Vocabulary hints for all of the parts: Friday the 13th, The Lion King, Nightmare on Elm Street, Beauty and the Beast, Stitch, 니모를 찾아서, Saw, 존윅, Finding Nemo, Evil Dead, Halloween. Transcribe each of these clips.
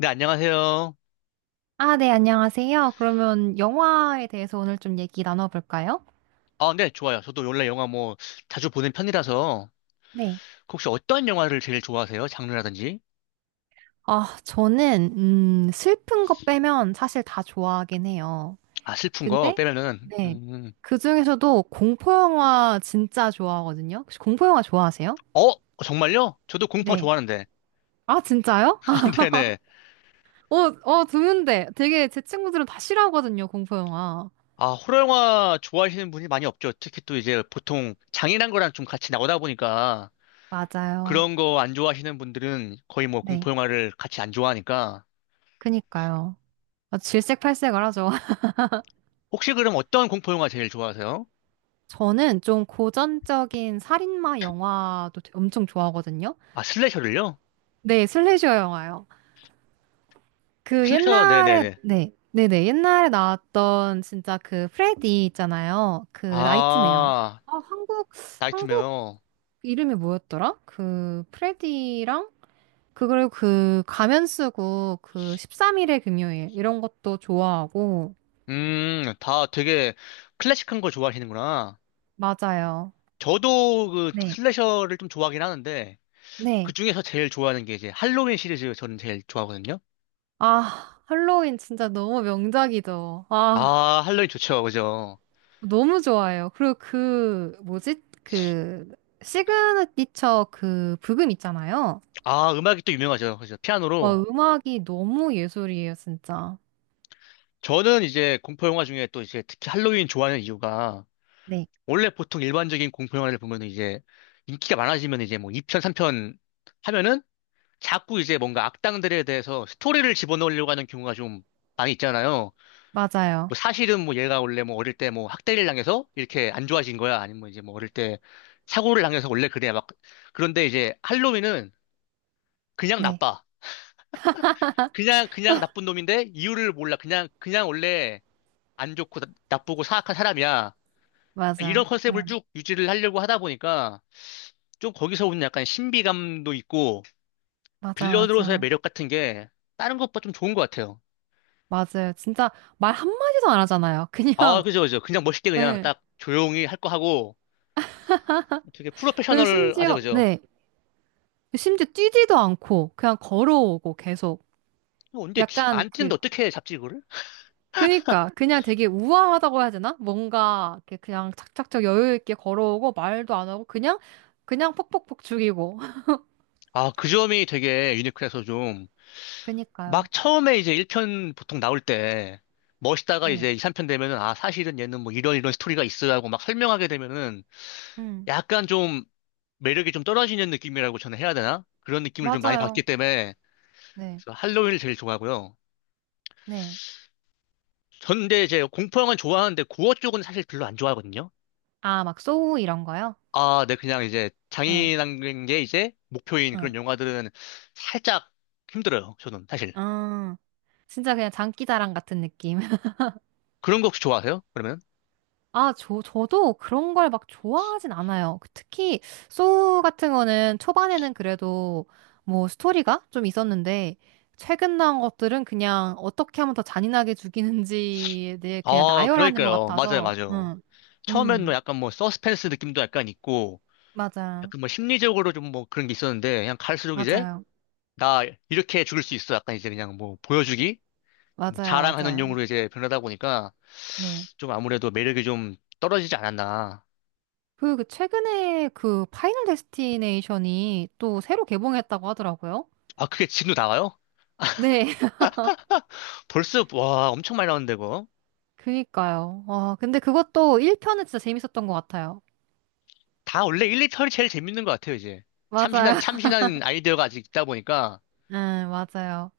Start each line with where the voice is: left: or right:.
left: 네, 안녕하세요.
right: 아, 네, 안녕하세요. 그러면 영화에 대해서 오늘 좀 얘기 나눠볼까요?
left: 아, 네, 좋아요. 저도 원래 영화 뭐 자주 보는 편이라서
right: 네.
left: 혹시 어떤 영화를 제일 좋아하세요? 장르라든지?
right: 아, 저는, 슬픈 거 빼면 사실 다 좋아하긴 해요.
left: 아, 슬픈 거
right: 근데,
left: 빼면은
right: 네. 그 중에서도 공포영화 진짜 좋아하거든요. 혹시 공포영화 좋아하세요?
left: 어, 어, 정말요? 저도 공포
right: 네.
left: 좋아하는데.
right: 아, 진짜요?
left: 아, 네네.
right: 어, 어, 드문데. 되게 제 친구들은 다 싫어하거든요, 공포영화.
left: 아, 호러 영화 좋아하시는 분이 많이 없죠. 특히 또 이제 보통 장인한 거랑 좀 같이 나오다 보니까
right: 맞아요.
left: 그런 거 안 좋아하시는 분들은 거의 뭐
right: 네.
left: 공포 영화를 같이 안 좋아하니까
right: 그니까요. 아, 질색팔색을 하죠.
left: 혹시 그럼 어떤 공포 영화 제일 좋아하세요?
right: 저는 좀 고전적인 살인마 영화도 엄청 좋아하거든요.
left: 아, 슬래셔를요?
right: 네, 슬래셔 영화요. 그
left: 슬래셔,
right: 옛날에,
left: 네네네.
right: 네, 네네, 옛날에 나왔던 진짜 그 프레디 있잖아요. 그 나이트메어.
left: 아,
right: 아, 한국, 한국
left: 나이트메어.
right: 이름이 뭐였더라? 그 프레디랑, 그걸 그 가면 쓰고 그 13일의 금요일, 이런 것도 좋아하고,
left: 다 되게 클래식한 걸 좋아하시는구나.
right: 맞아요.
left: 저도 그
right: 네,
left: 슬래셔를 좀 좋아하긴 하는데, 그
right: 네.
left: 중에서 제일 좋아하는 게 이제 할로윈 시리즈 저는 제일 좋아하거든요.
right: 아, 할로윈 진짜 너무 명작이죠. 아.
left: 아, 할로윈 좋죠. 그죠?
right: 너무 좋아요. 그리고 그, 뭐지? 그, 시그니처 그 부금 있잖아요.
left: 아, 음악이 또 유명하죠. 그죠?
right: 와,
left: 피아노로.
right: 음악이 너무 예술이에요, 진짜.
left: 저는 이제 공포영화 중에 또 이제 특히 할로윈 좋아하는 이유가,
right: 네,
left: 원래 보통 일반적인 공포영화를 보면 이제 인기가 많아지면 이제 뭐 2편, 3편 하면은 자꾸 이제 뭔가 악당들에 대해서 스토리를 집어넣으려고 하는 경우가 좀 많이 있잖아요.
right: 맞아요.
left: 뭐 사실은 뭐 얘가 원래 뭐 어릴 때 뭐 학대를 당해서 이렇게 안 좋아진 거야. 아니면 뭐 이제 뭐 어릴 때 사고를 당해서 원래 그래. 막 그런데 이제 할로윈은 그냥
right: 네,
left: 나빠. 그냥 그냥 나쁜 놈인데 이유를 몰라. 그냥 그냥 원래 안 좋고 나쁘고 사악한 사람이야. 이런
right: 맞아.
left: 컨셉을
right: 응,
left: 쭉 유지를 하려고 하다 보니까 좀 거기서 오는 약간 신비감도 있고
right: 맞아,
left: 빌런으로서의
right: 맞아.
left: 매력 같은 게 다른 것보다 좀 좋은 것 같아요.
right: 맞아요. 진짜 말 한마디도 안 하잖아요.
left: 아,
right: 그냥,
left: 그죠, 그죠. 그냥 멋있게 그냥
right: 네.
left: 딱 조용히 할 거 하고 되게
right: 그리고
left: 프로페셔널하죠,
right: 심지어,
left: 그죠.
right: 네. 심지어 뛰지도 않고, 그냥 걸어오고 계속.
left: 어, 근데
right: 약간
left: 안
right: 그,
left: 뛰는데 어떻게 잡지 그걸? 를
right: 그니까 그냥 되게 우아하다고 해야 되나? 뭔가 이렇게 그냥 착착착 여유 있게 걸어오고 말도 안 하고 그냥 그냥 퍽퍽퍽 죽이고.
left: 아, 그 점이 되게 유니크해서 좀
right: 그니까요.
left: 막 처음에 이제 1편 보통 나올 때 멋있다가
right: 네.
left: 이제 2, 3편 되면은 아, 사실은 얘는 뭐 이런 스토리가 있어야 하고 막 설명하게 되면은
right: 음
left: 약간 좀 매력이 좀 떨어지는 느낌이라고 저는 해야 되나? 그런 느낌을 좀 많이 받기
right: 맞아요.
left: 때문에
right: 네.
left: 그래서 할로윈을 제일 좋아하고요.
right: 네.
left: 전 근데 이제 공포 영화는 좋아하는데 고어 쪽은 사실 별로 안 좋아하거든요.
right: 아, 막 소우 이런 거요?
left: 아, 네, 그냥 이제
right: 응,
left: 장인한 게 이제 목표인
right: 응.
left: 그런 영화들은 살짝 힘들어요, 저는 사실.
right: 아, 진짜 그냥 장기자랑 같은 느낌.
left: 그런 거 혹시 좋아하세요? 그러면?
right: 아, 저도 그런 걸 막 좋아하진 않아요. 그 특히, 소우 같은 거는 초반에는 그래도 뭐 스토리가 좀 있었는데, 최근 나온 것들은 그냥 어떻게 하면 더 잔인하게 죽이는지에 대해 그냥
left: 아,
right: 나열하는 것
left: 그러니까요. 맞아요,
right: 같아서,
left: 맞아요.
right: 응.
left: 처음엔 뭐
right: 음,
left: 약간 뭐 서스펜스 느낌도 약간 있고,
right: 맞아.
left: 약간 뭐 심리적으로 좀 뭐 그런 게 있었는데, 그냥 갈수록 이제,
right: 맞아요.
left: 나 이렇게 죽을 수 있어. 약간 이제 그냥 뭐 보여주기? 뭐
right: 맞아요.
left: 자랑하는
right: 맞아요.
left: 용으로 이제 변하다 보니까,
right: 네.
left: 좀 아무래도 매력이 좀 떨어지지 않았나.
right: 그, 그 최근에 그 파이널 데스티네이션이 또 새로 개봉했다고 하더라고요.
left: 아, 그게 지금도 나와요?
right: 네.
left: 벌써, 와, 엄청 많이 나오는데, 그거?
right: 그니까요. 어, 근데 그것도 1편은 진짜 재밌었던 것 같아요.
left: 다 원래 1, 2편이 제일 재밌는 것 같아요, 이제. 참신한,
right: 맞아요.
left: 참신한 아이디어가 아직 있다 보니까.
right: 응, 맞아요.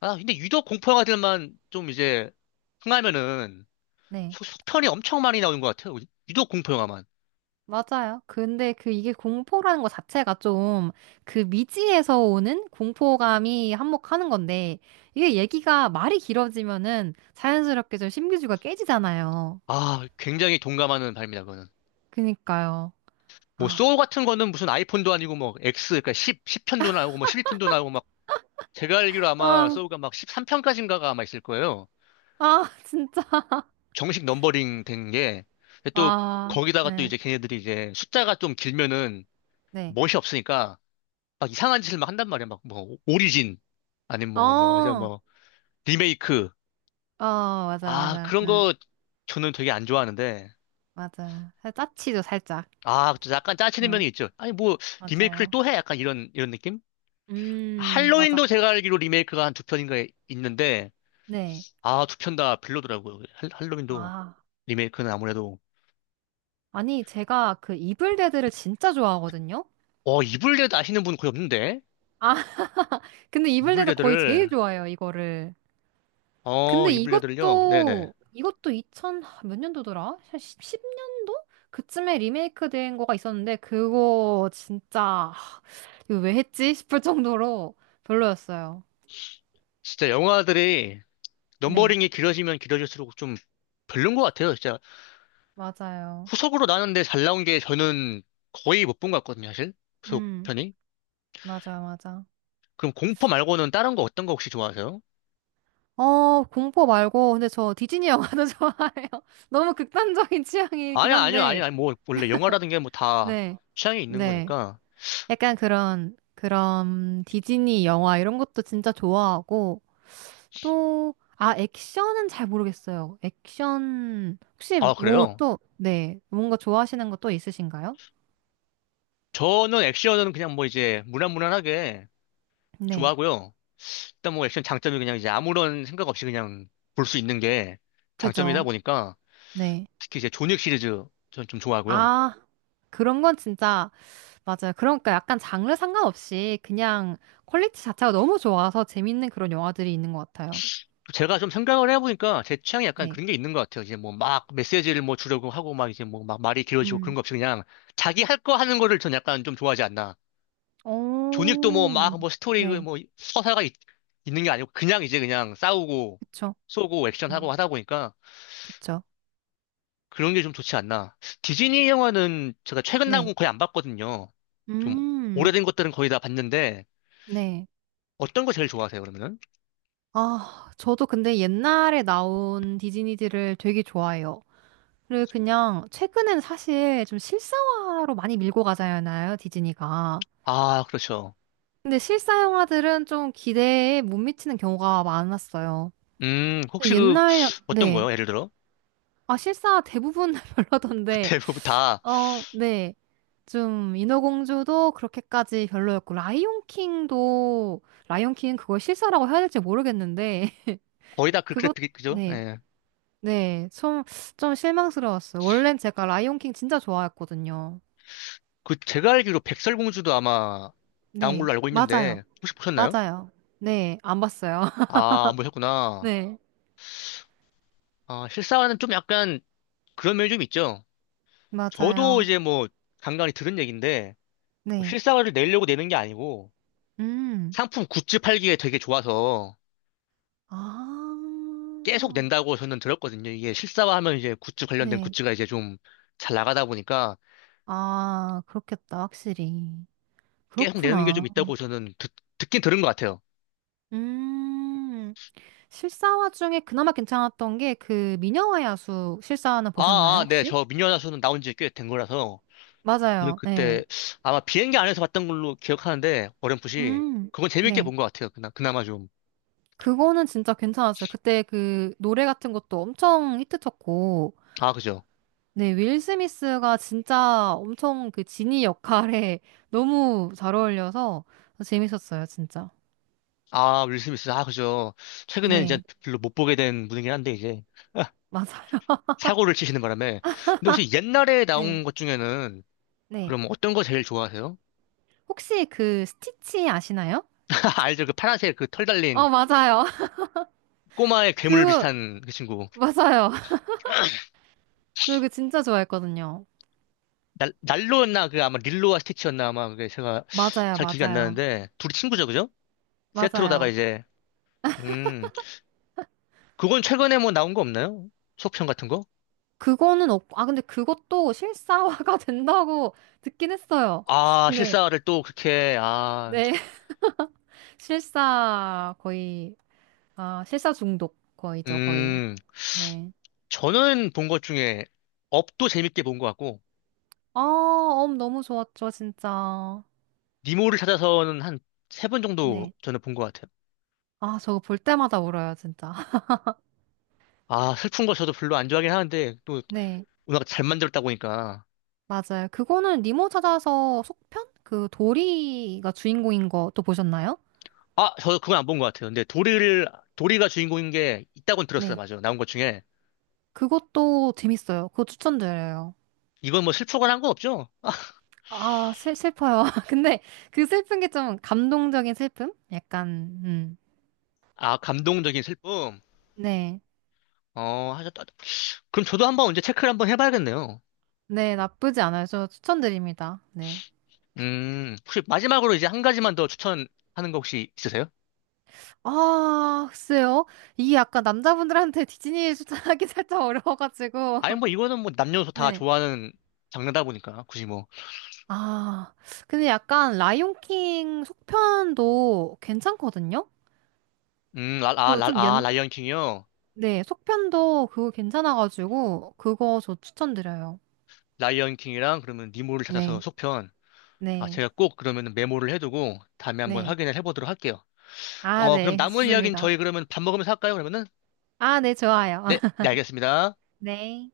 left: 아, 근데 유독 공포 영화들만 좀 이제, 흥하면은,
right: 네.
left: 속편이 엄청 많이 나오는 것 같아요. 유독 공포 영화만.
right: 맞아요. 근데 그 이게 공포라는 것 자체가 좀 그 미지에서 오는 공포감이 한몫하는 건데 이게 얘기가 말이 길어지면은 자연스럽게 좀 신비주의가 깨지잖아요.
left: 아, 굉장히 동감하는 바입니다, 그거는.
right: 그니까요.
left: 뭐, 소울
right: 아,
left: 같은 거는 무슨 아이폰도 아니고, 뭐, X, 그러니까 10편도 나오고, 뭐, 12편도 나오고, 막, 제가 알기로 아마
right: 아,
left: 소울가 막 13편까지인가가 아마 있을 거예요.
right: 아, 진짜.
left: 정식 넘버링 된 게. 근데 또,
right: 아,
left: 거기다가 또
right: 네,
left: 이제 걔네들이 이제 숫자가 좀 길면은
right: 네.
left: 멋이 없으니까, 막 이상한 짓을 막 한단 말이야. 막, 뭐, 오리진, 아니면
right: 어,
left: 뭐, 뭐, 저
right: 어,
left: 뭐, 리메이크.
right: 맞아,
left: 아,
right: 맞아.
left: 그런
right: 응,
left: 거 저는 되게 안 좋아하는데,
right: 맞아. 짜치죠, 살짝.
left: 아, 그쵸. 약간 짜치는
right: 응,
left: 면이 있죠. 아니, 뭐, 리메이크를
right: 맞아요.
left: 또 해? 약간 이런, 이런 느낌?
right: 맞아.
left: 할로윈도 제가 알기로 리메이크가 한 두 편인가 있는데,
right: 네.
left: 아, 두 편 다 별로더라고요. 할로윈도,
right: 아.
left: 리메이크는 아무래도.
right: 아니, 제가 그 이블데드를 진짜 좋아하거든요?
left: 어, 이블레드 아시는 분 거의 없는데?
right: 아, 근데 이블데드 거의 제일
left: 이블레드를,
right: 좋아해요, 이거를.
left: 어,
right: 근데
left: 이블레드를요? 네네.
right: 이것도 2000, 하, 몇 년도더라? 한 10년도? 그쯤에 리메이크 된 거가 있었는데, 그거 진짜, 하, 이거 왜 했지? 싶을 정도로 별로였어요.
left: 진짜 영화들이
right: 네,
left: 넘버링이 길어지면 길어질수록 좀 별론 것 같아요. 진짜
right: 맞아요.
left: 후속으로 나는데 잘 나온 게 저는 거의 못 본 것 같거든요, 사실.
right: 음,
left: 후속편이.
right: 맞아요, 맞아.
left: 그럼 공포 말고는 다른 거 어떤 거 혹시 좋아하세요?
right: 어, 공포 말고, 근데 저 디즈니 영화도 좋아해요. 너무 극단적인 취향이긴
left: 아니야, 아니야,
right: 한데,
left: 아니야. 아니, 뭐, 원래 영화라든 게 뭐 다
right: 네,
left: 취향이 있는
right: 네.
left: 거니까.
right: 약간 그런 디즈니 영화 이런 것도 진짜 좋아하고, 또, 아, 액션은 잘 모르겠어요. 액션, 혹시
left: 아,
right: 뭐
left: 그래요?
right: 또, 네, 뭔가 좋아하시는 거 또 있으신가요?
left: 저는 액션은 그냥 뭐 이제 무난무난하게
right: 네,
left: 좋아하고요. 일단 뭐 액션 장점이 그냥 이제 아무런 생각 없이 그냥 볼 수 있는 게 장점이다
right: 그죠.
left: 보니까
right: 네.
left: 특히 이제 존윅 시리즈 저는 좀 좋아하고요.
right: 아, 그런 건 진짜, 맞아요. 그러니까 약간 장르 상관없이 그냥 퀄리티 자체가 너무 좋아서 재밌는 그런 영화들이 있는 것 같아요.
left: 제가 좀 생각을 해보니까 제 취향이 약간
right: 네.
left: 그런 게 있는 것 같아요. 이제 뭐 막 메시지를 뭐 주려고 하고 막 이제 뭐 막 말이 길어지고 그런
right: 음.
left: 거 없이 그냥 자기 할 거 하는 거를 전 약간 좀 좋아하지 않나. 존윅도 뭐
right: 오,
left: 막 뭐 스토리 그
right: 네.
left: 뭐 서사가 는게 아니고 그냥 이제 그냥 싸우고
right: 그쵸.
left: 쏘고 액션하고
right: 음,
left: 하다 보니까
right: 그쵸.
left: 그런 게 좀 좋지 않나. 디즈니 영화는 제가 최근 나온
right: 네.
left: 건 거의 안 봤거든요. 좀
right: 음.
left: 오래된 것들은 거의 다 봤는데
right: 네.
left: 어떤 거 제일 좋아하세요, 그러면은?
right: 아, 저도 근데 옛날에 나온 디즈니들을 되게 좋아해요. 그리고 그냥 최근엔 사실 좀 실사화로 많이 밀고 가잖아요, 디즈니가.
left: 아, 그렇죠.
right: 근데 실사 영화들은 좀 기대에 못 미치는 경우가 많았어요. 근데
left: 혹시 그
right: 옛날,
left: 어떤
right: 네.
left: 거요? 예를 들어?
right: 아, 실사 대부분 별로던데,
left: 대부분 다
right: 어, 네. 좀 인어공주도 그렇게까지 별로였고, 라이온킹도, 라이온킹은 그걸 실사라고 해야 될지 모르겠는데,
left: 거의 다 그
right: 그것,
left: 그래픽이 그죠?
right: 네.
left: 예.
right: 네, 좀, 좀 실망스러웠어요. 원래는 제가 라이온킹 진짜 좋아했거든요.
left: 그 제가 알기로 백설공주도 아마 나온
right: 네,
left: 걸로 알고
right: 맞아요.
left: 있는데 혹시 보셨나요?
right: 맞아요. 네, 안 봤어요.
left: 아, 안 보셨구나.
right: 네,
left: 아, 실사화는 좀 약간 그런 면이 좀 있죠. 저도
right: 맞아요.
left: 이제 뭐 간간히 들은 얘기인데 뭐
right: 네,
left: 실사화를 내려고 내는 게 아니고
right: 음,
left: 상품 굿즈 팔기에 되게 좋아서 계속
right: 아,
left: 낸다고 저는 들었거든요. 이게 실사화하면 이제 굿즈 관련된
right: 네,
left: 굿즈가 이제 좀 잘 나가다 보니까
right: 아, 그렇겠다, 확실히.
left: 계속 내는 게 좀
right: 그렇구나.
left: 있다고 저는 듣긴 들은 것 같아요.
right: 음, 실사화 중에 그나마 괜찮았던 게 그 미녀와 야수 실사화는
left: 아,
right: 보셨나요,
left: 아, 네,
right: 혹시?
left: 저 미녀나서는 나온 지 꽤 된 거라서 저는
right: 맞아요. 네,
left: 그때 아마 비행기 안에서 봤던 걸로 기억하는데 어렴풋이
right: 음,
left: 그건 재밌게
right: 네.
left: 본 것 같아요. 그나마 좀.
right: 그거는 진짜 괜찮았어요. 그때 그 노래 같은 것도 엄청 히트쳤고,
left: 아, 그죠.
right: 네, 윌 스미스가 진짜 엄청 그 지니 역할에 너무 잘 어울려서 재밌었어요, 진짜.
left: 아, 윌 스미스. 아, 그죠. 최근에는 이제
right: 네,
left: 별로 못 보게 된 분이긴 한데, 이제,
right: 맞아요.
left: 사고를 치시는 바람에. 근데 혹시 옛날에
right: 네,
left: 나온 것 중에는,
right: 네.
left: 그럼 어떤 거 제일 좋아하세요?
right: 혹시 그 스티치 아시나요?
left: 알죠? 그 파란색 그 털 달린
right: 어, 맞아요.
left: 꼬마의 괴물
right: 그,
left: 비슷한 그 친구.
right: 맞아요. 저 이거 진짜 좋아했거든요.
left: 날로였나? 그 아마 릴로와 스티치였나? 아마 그게 제가
right: 맞아요,
left: 잘 기억이 안
right: 맞아요.
left: 나는데, 둘이 친구죠, 그죠? 세트로다가
right: 맞아요.
left: 이제, 음, 그건 최근에 뭐 나온 거 없나요? 속편 같은 거?
right: 그거는 없고, 아, 근데 그것도 실사화가 된다고 듣긴 했어요.
left: 아,
right: 근데,
left: 실사를 또 그렇게, 아,
right: 네. 실사 거의 아 실사 중독 거의죠 거의
left: 음.
right: 네.
left: 저는 본 것 중에 업도 재밌게 본 것 같고
right: 아, 엄 너무 좋았죠 진짜.
left: 니모를 찾아서는 한 세 번 정도
right: 네.
left: 저는 본 것 같아요.
right: 아 저거 볼 때마다 울어요 진짜.
left: 아 슬픈 거 저도 별로 안 좋아하긴 하는데 또
right: 네
left: 워낙 잘 만들었다 보니까
right: 맞아요. 그거는 니모 찾아서 속편 그 도리가 주인공인 거 또 보셨나요?
left: 아 저 그건 안 본 것 같아요. 근데 도리를 도리가 주인공인 게 있다고는 들었어요.
right: 네
left: 맞아요. 나온 것 중에
right: 그것도 재밌어요. 그거 추천드려요.
left: 이건 뭐 슬프거나 한 거 없죠?
right: 아 슬퍼요. 근데 그 슬픈 게 좀 감동적인 슬픔? 약간
left: 아 감동적인 슬픔.
right: 네.
left: 어 하셨다. 그럼 저도 한번 언제 체크를 한번 해봐야겠네요.
right: 네 나쁘지 않아요. 저 추천드립니다. 네.
left: 혹시 마지막으로 이제 한 가지만 더 추천하는 거 혹시 있으세요?
right: 아, 글쎄요. 이게 약간 남자분들한테 디즈니 추천하기 살짝
left: 아니
right: 어려워가지고.
left: 뭐 이거는 뭐 남녀노소 다
right: 네.
left: 좋아하는 장르다 보니까 굳이 뭐
right: 아, 근데 약간 라이온킹 속편도 괜찮거든요?
left: 라, 아,
right: 또
left: 라, 아, 라이언 킹이요?
right: 네, 속편도 그거 괜찮아가지고, 그거 저 추천드려요.
left: 라이언 킹이랑 그러면 니모를 찾아서
right: 네,
left: 속편. 아,
right: 네,
left: 제가 꼭 그러면 메모를 해두고 다음에 한번
right: 네.
left: 확인을 해보도록 할게요.
right: 아,
left: 어, 그럼
right: 네,
left: 남은 이야기는
right: 좋습니다.
left: 저희 그러면 밥 먹으면서 할까요, 그러면은?
right: 아, 네, 좋아요.
left: 네, 네, 알겠습니다.
right: 네.